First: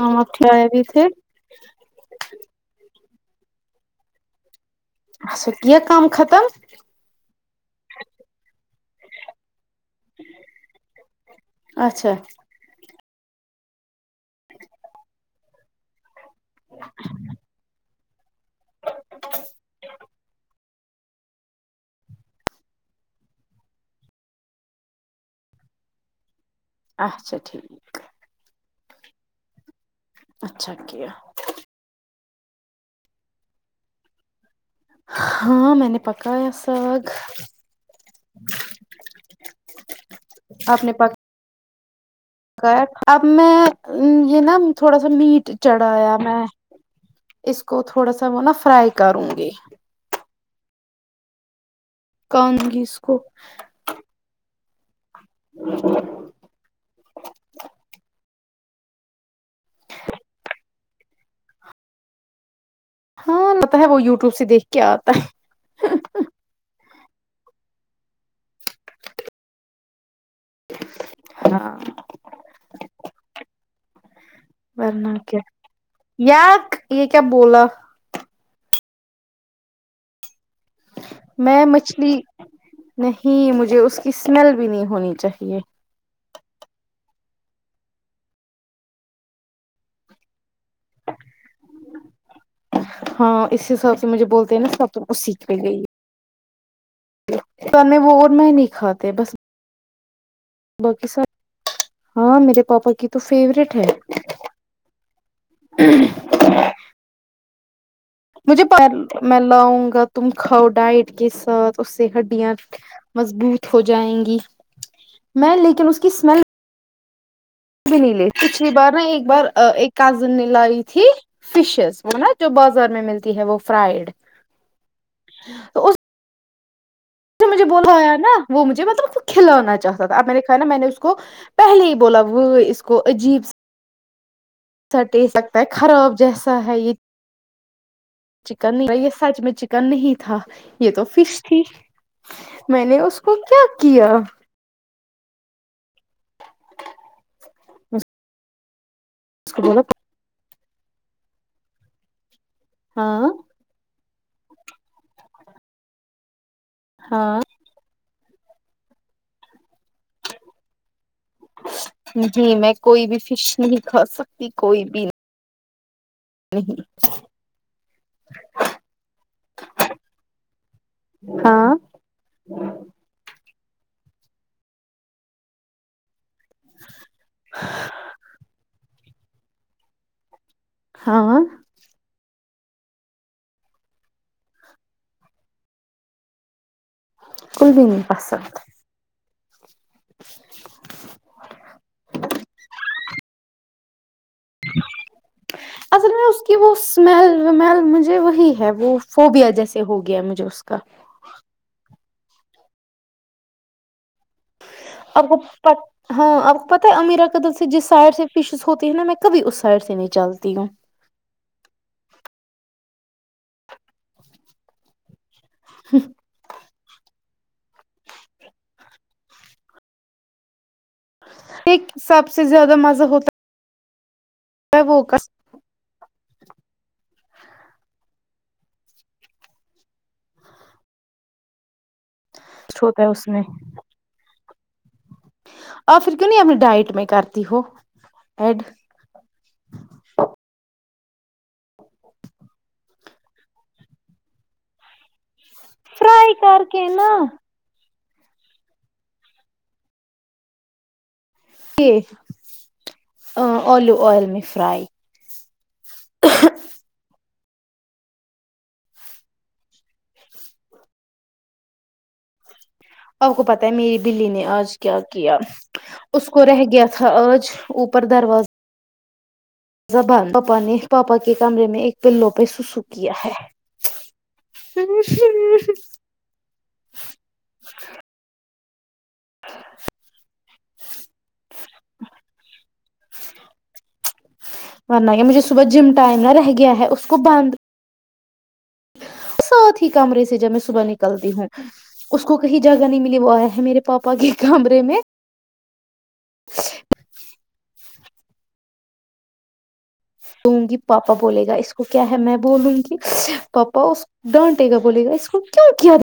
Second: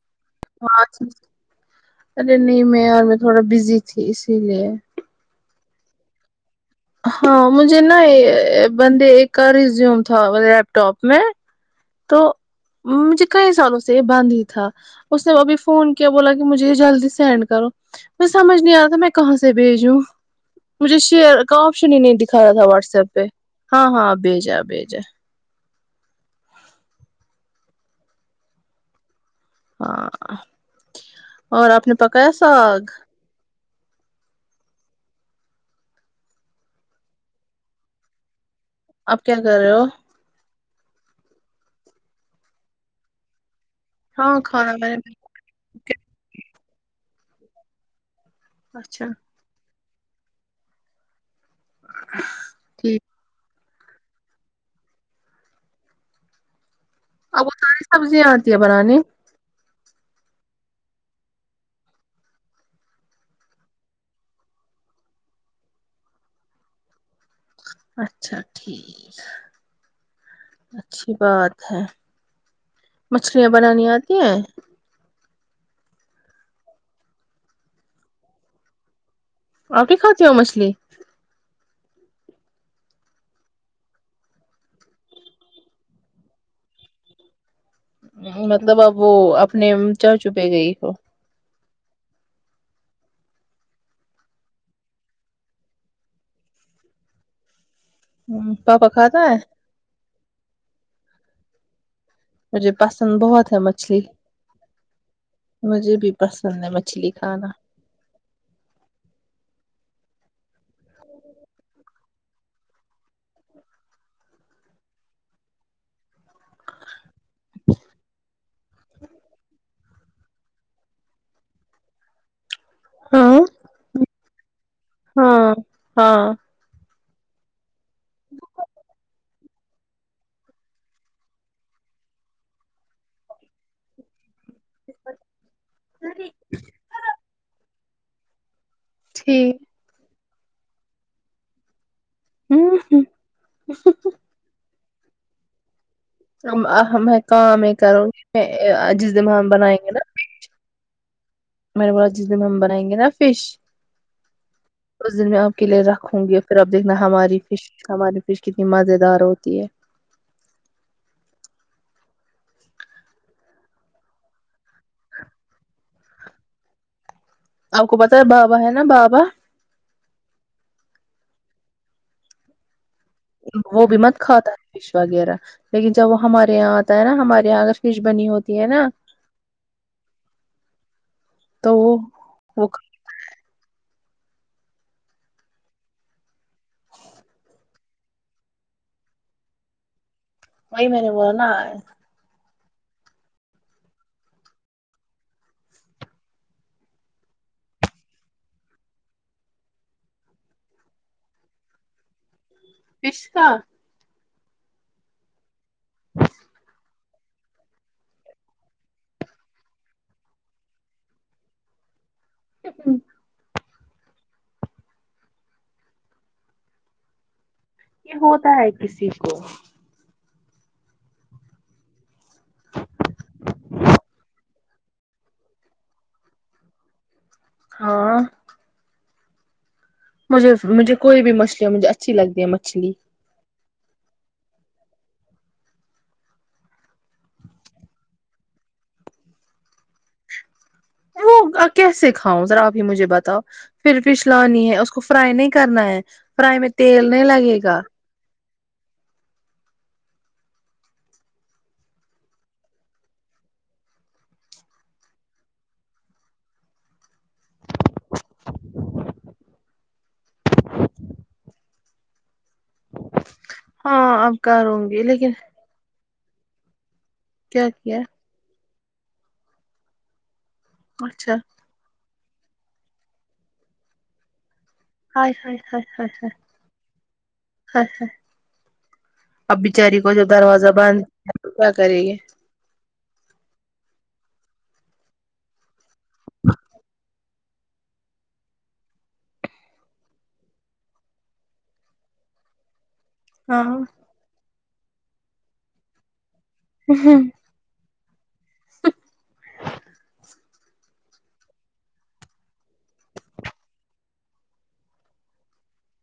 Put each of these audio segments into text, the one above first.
ہم آپ کھلائے بھی ہاں تھے ارے نہیں میں ار میں تھوڑا بزی تھی اسی لیے اچھا یہ کم ختم ہاں مجھے نا بندے ایک کا ریزیوم تھا لیپ ٹاپ میں اچھا تو [unintelligible] سے باند ہی تھا اس نے ابھی فون کیا کیا بولا کہ مجھے یہ جلدی سینڈ کرو میں سمجھ نہیں آتا میں کہاں سے بھیجوں مجھے شیئر کا آپشن ہی نہیں دکھا رہا تھا واٹس ایپ پہ ہاں ہاں بھیجا بھیجا اچھا ٹھیک ہے ہاں اچھا کیا اور آپ نے پکا کا ساگ ہاں میں نے پکایا ساگ آپ کیا کر رہے ہو [unintelligible] اب میں ہاں یہ نا کھانا میں تھوڑا سا نے میٹ چڑھایا میں اس کو تھوڑا سا سب نا فرائی اچھا کروں گی کانگی اس ٹھیک کو [inaudible] اب وہ ساری سبزیاں آتی ہے بنانے ہاں لتا ہے وہ یوٹیوب سے دیکھ کے آتا ہے اچھا ٹھیک ہے اچھی بات ہے مچھلیاں بنانی آتی ہیں ورناہ کیا یا یہ کیا بولا اورپ کیا کھاتی ہو مچھلی [unintelligible] [unintelligible] [unintelligible] [unintelligible] پاپا کھاتا ہے [unintelligible] [unintelligible] میرے پاپا کی تو فیوریٹ ہے [unintelligible] [unintelligible] [unintelligible] [unintelligible] [inaudible] [unintelligible] ہاں [unintelligible] ہاں ہاں [unintelligible] [unintelligible] [unintelligible] [unintelligible] [unintelligible] ٹھیک [unintelligible] ہوں میں نے اس کو کیا کیا ہمیں ہمیں کام کرو جس دن جب ہم کو بنائیں بولا گے نا کھچ میں نے واہا پھر ہم بنائیں گے نا ہاں فش اس دن میں آپ کے لیے رکھوں گی پھر اپ دیکھنا ہماری ہاں فش ہماری [unintelligible] جی میں کوئی بھی فش نہیں کھا سکتی [inaudible] اپ کو پتہ ہے نہ بابا ہے نہ بابا [inaudible] وہ بھی مت کھاتا ہے فش وغیرہ لیکن جب وہ ہمارے یہاں ہوتا ہے نہ ہمارے اگر فش بنی ہوتی ہے نہ ہا ں تو وہ [inaudible] کل بھی نہیں پسند وہی میں نے بولا نا [inaudible] اصل میں اس کی وہ اسمیل ومیل مجھے وہی ہے وہ فوبیا جیسے ہو گیا ہے مجھے اس کا رشتا آپ کو پتہ ہاں آپ کو پتہ ہے امیرا کدل سے جس سائڈ سے فشز ہوتی ہے نہ میں کبھی اس سائڈ سے نہیں چلتی ہوں ہمم ہممم یہ ہوتا ہے کسی کو ٹھیک سب سے کیا وہ کا ہاں مجھے مجھے کوئی بھی مچھلیاں مجھے اچھی لگتی ہے کسٹرڈ مچھلی ہوتا ہے آف پھر کیوں نہیں اپنی ڈائٹ میں کرتی ہو ایڈ وہ کیسے کھاؤں زرا آپ مجھے بتاو پھر فش لانی ہے اس کو فرائی نہیں کرنا ہے فرائی کر میں کے نا تیل نہیں لگے گا الیو آئل میں فرائی [inaudible] آپ کو پت ہے میری ہاں بلی اب نے آج کروں کیا گی لیکن کیا اس کو رہ گیا اج کیا کیا اوپر دروازہ زہ بند پاپا کے اچھا کمرے میں ایک پلوں پہ سسو کیا ہے ہائے ہائے ہائے اب بچاری کو جب دروازہ باندھ ہیں تو کیا کرے گے مورنا ہے مجھے صبح جم ٹائم نہ رہ گیا ہے اس کو بندد ساتھ ہی کمرے سے جب میں صبح نکلتی ہوں اس کو کہیں جگہ نہیں ملی ہوا ہے ہاں میرے پا کے کام ر میں ہوں دوں گی پاپا بولے گا اس کو کیا ہے میں بولوں گی پاپا اس ڈانٹے گا بولے گا اس کو کیوں کیا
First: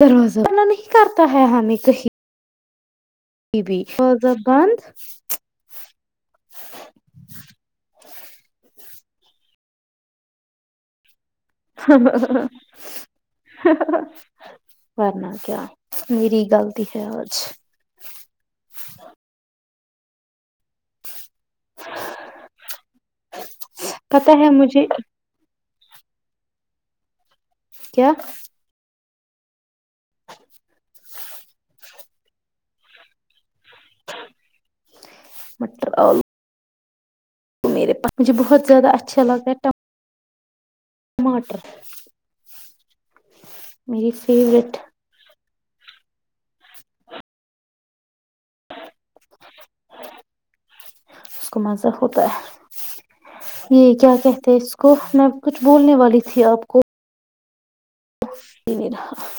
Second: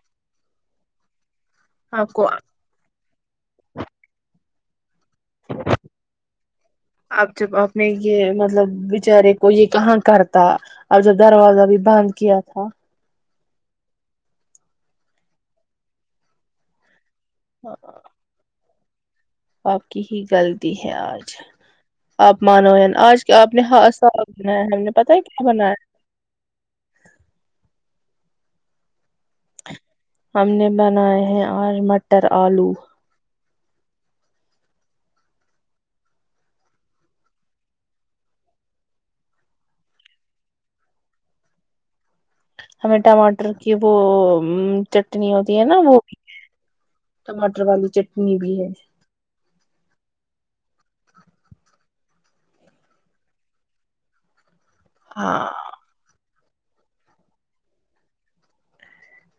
در روزنا نہیں کرتا ہے ہمیں کہیں آپ کو بی فوضہ بند اب جب اپنے یہ مطلب بیچارے کو یہ کہاں کرتا اب جب دروازہ بھی بند کیا تھا کرنا کیا میری گغلط ہے ہاں ہ آپ کی ہی غلطی ہے آج آپ مانو آج آپ نے ہا پتہ بنایا ہے ہم مجھے نے پتا ہے کیا بنایا کیا ا ہم نے بناائے ہیں اور م بٹر آلو م تو میرے پ مجھے بہت زیادہ اچھا لگتا ہے ٹماٹر ہمیں ٹماٹر کی وہ میری فیوریٹ اس چٹنی ہوتی نا وہ ٹماٹر والی چ م بھی ہے اس کو مزہ ہوتا ہے یہ کیا کہتے ہیں اس کو کو میں ہاں کچھ بولنے والی تھی آپ کو دیر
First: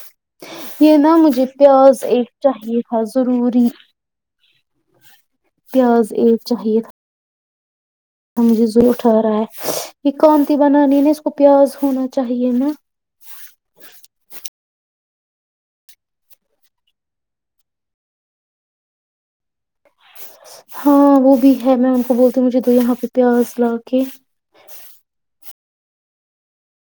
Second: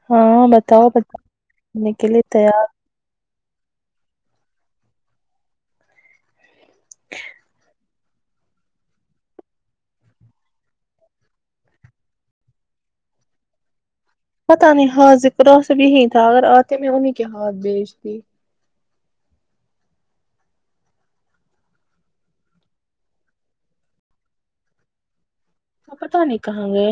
ہاں بتاؤ یہ نا مجھے بتانے پیاز کے لیے ایک تیار چاہیے تھا ضروری پیاز ایک چاہیے ہاں مجھے زور ٹھ رہا ہے یہ کاانتی بنانی ہے نا اس کو پیاز ہونا چاہیے نا پتاہ نہیں ہاں ذکرا سے بھیی تھا اگر آتے میں انہیں کے ہاتھ بیچتی ہاں وہ بھی ہے میں ان کو بولتی ہوں مجھے تو یہاں پہ پیاز لا کے تو پتہ نہیں کہاں گئے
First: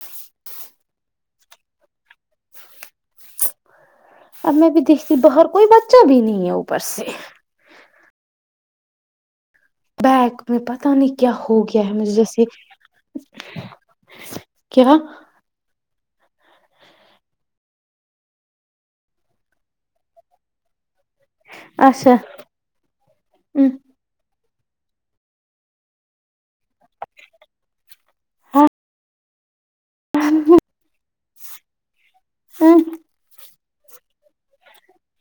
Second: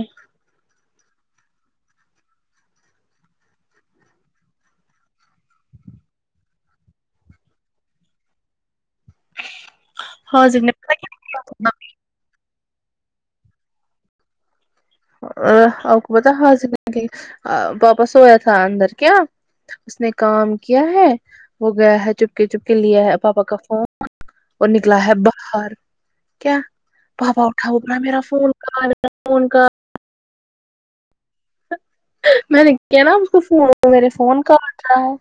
اب میں بھی دیکھتی باہر کوئی بچہ بھی نہیں ہے اوپر سے بیک میں حاضق نے پتا نہیں کیا ہو گیا ہے مجھے جیسے کیا اچھا بتا زگی واپس ہوویا تھا اندر کیا اس نے کام کیا ہے وہ گیا اچھا ہے چپک چپ کے لیا ہے پاپا کا فون اور نکلا ہے باہر کیا پاپا اٹھا وہ با میرا فون کہ ما فون کہ میں نے کیا نا م کو فون تو میرے فون کا بٹ رہا ہے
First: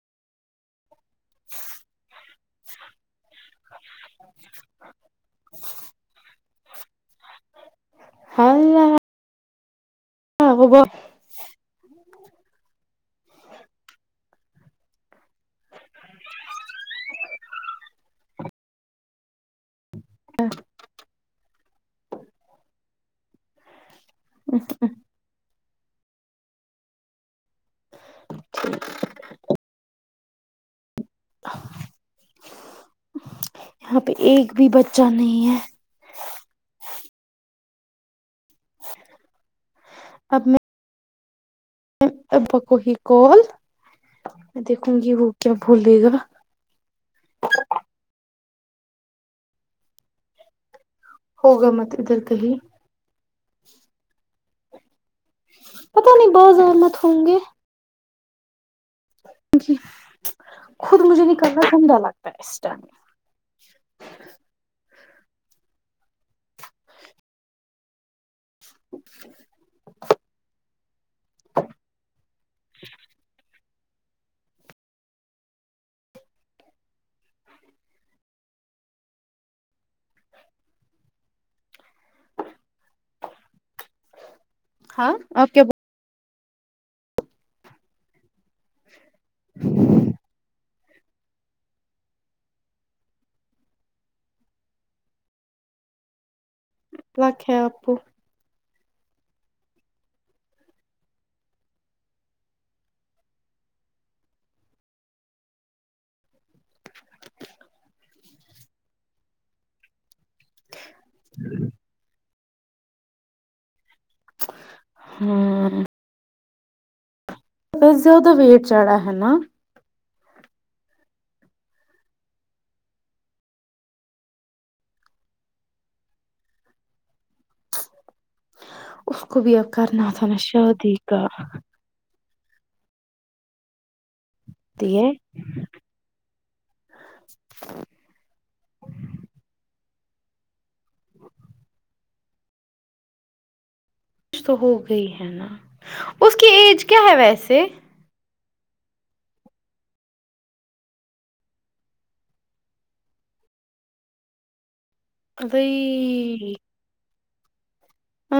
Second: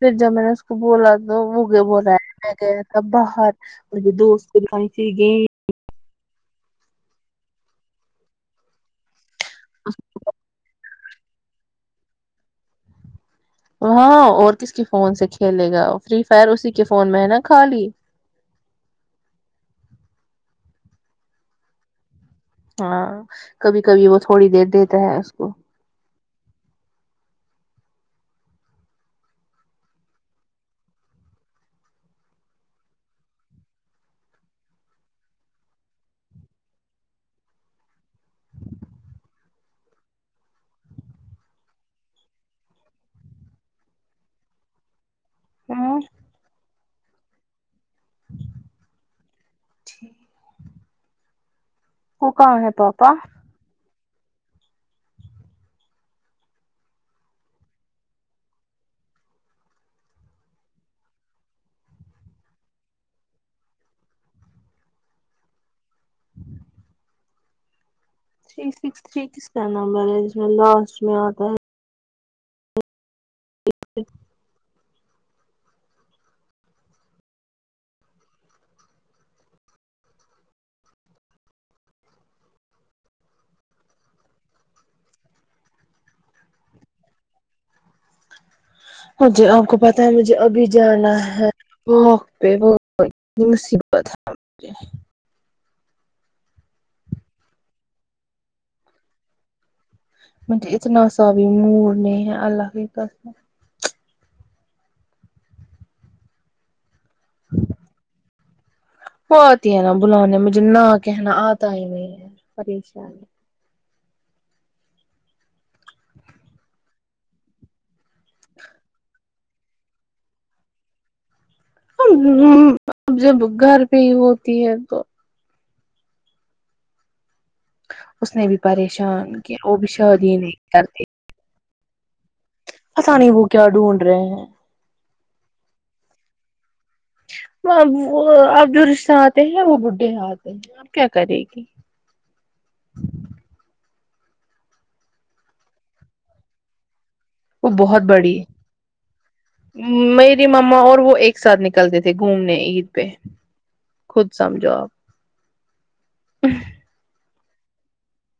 پھر جب میں نے اس کو بولا تو وہ بلا ہے میں گیا تھا باہر مے دوست کو د کہانی ت گ ہاں [unintelligible] ہاں اور کس کے فون سے کھیلے گا فری فائر اسی کے فون میں ہے نا خالی [inaudible] ہاں کبھی کبھی وہ تھوڑی دیر دیتا ہے اس کو [inaudible] یہاں پہ ایک بھی بچہ نہیں ہے اب میں ابو کو ہی قال دیکھوں گی وہ کیا ہاں بولے گا ٹھی ہوگا مت ادھر وہ کہیں کہاں ہے پاپا پتہ نہیں بازار مت ہوں گے جی خود مجھے نکلنا گندا لگتا ہے اس ٹائم تھری سکس تھری کس کا نمبر ہے جس میں لاسٹ میں اتا ہے [inaudible] [inaudible] ہاں اپ کیا بو ہاں جی اپ کو پتہ ہے مجھے ابھی جانا ہے واک پہ وائی مصیبت ہے مجھے لک ہے اپ کو مجھے اتنا سا بھی موڈ نہیں ہے اللہ کی قسم وہ اتی ہے نا بلانے مجھےنا کہنا اتا ہی نہیں ہے پریشیانی [unintelligible] بس زیادہ ویٹ چڑھا ہے نا اب جب گھر پہ ہی ہوتی ہے تو اس نے بھی اس پریشان کو بھی کیا اب وہ ابھی کرنا تھا شادی ہی نا نہیں شادی کرتے کا پتہ نہیں وہ کیا ڈھونڈ رہے ہیں [unintelligible] وہ وہ اب جو رشتہ اتے ہیں وہ ب [unintelligible] کیا کرے گی کچھ تو ہو گئی ہے نا اس کی ایج کیا ہے وے وہ بہت بڑی میری مما اور وہ ایک ساتھ نکلتے تھے گھومنے عید پہ خود سمجھو اپ ا ہ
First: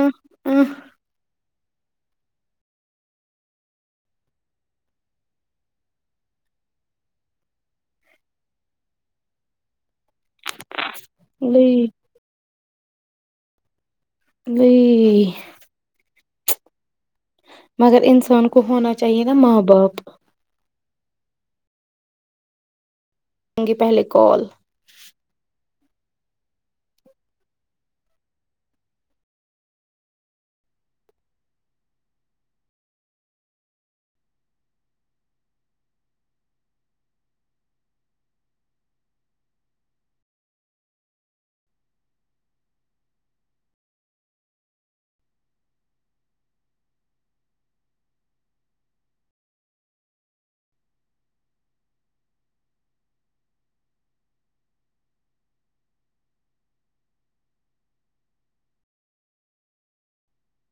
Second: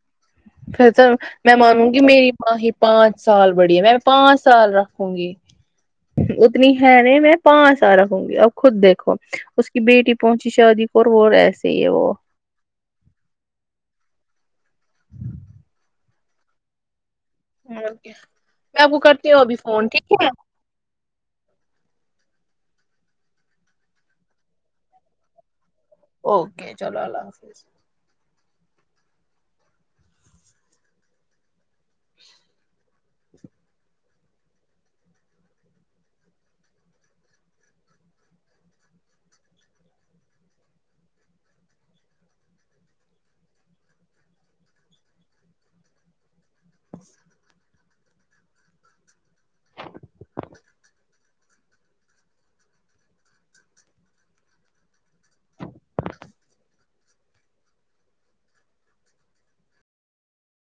[unintelligible] میں مانوں گی میری ماہ ہی پانچ سال بڑی ہے میں پانچ سال رکھوں گی اتنی ہے نہیں میں پانچ سال رکھوں گی اب خود دیکھو اس کی بیٹی پہنچی شا دی اور وہ ایسے ہی لی ہے وہ نہیںی میں مگر انسان کو آپ ہونا چاہیے کرتی نا ہوں ابھی ماں فون باپ ٹھیک ہے آیں گے پہلے کال اوکے چلو اللہ حافظ [inaudible] س [inaudible]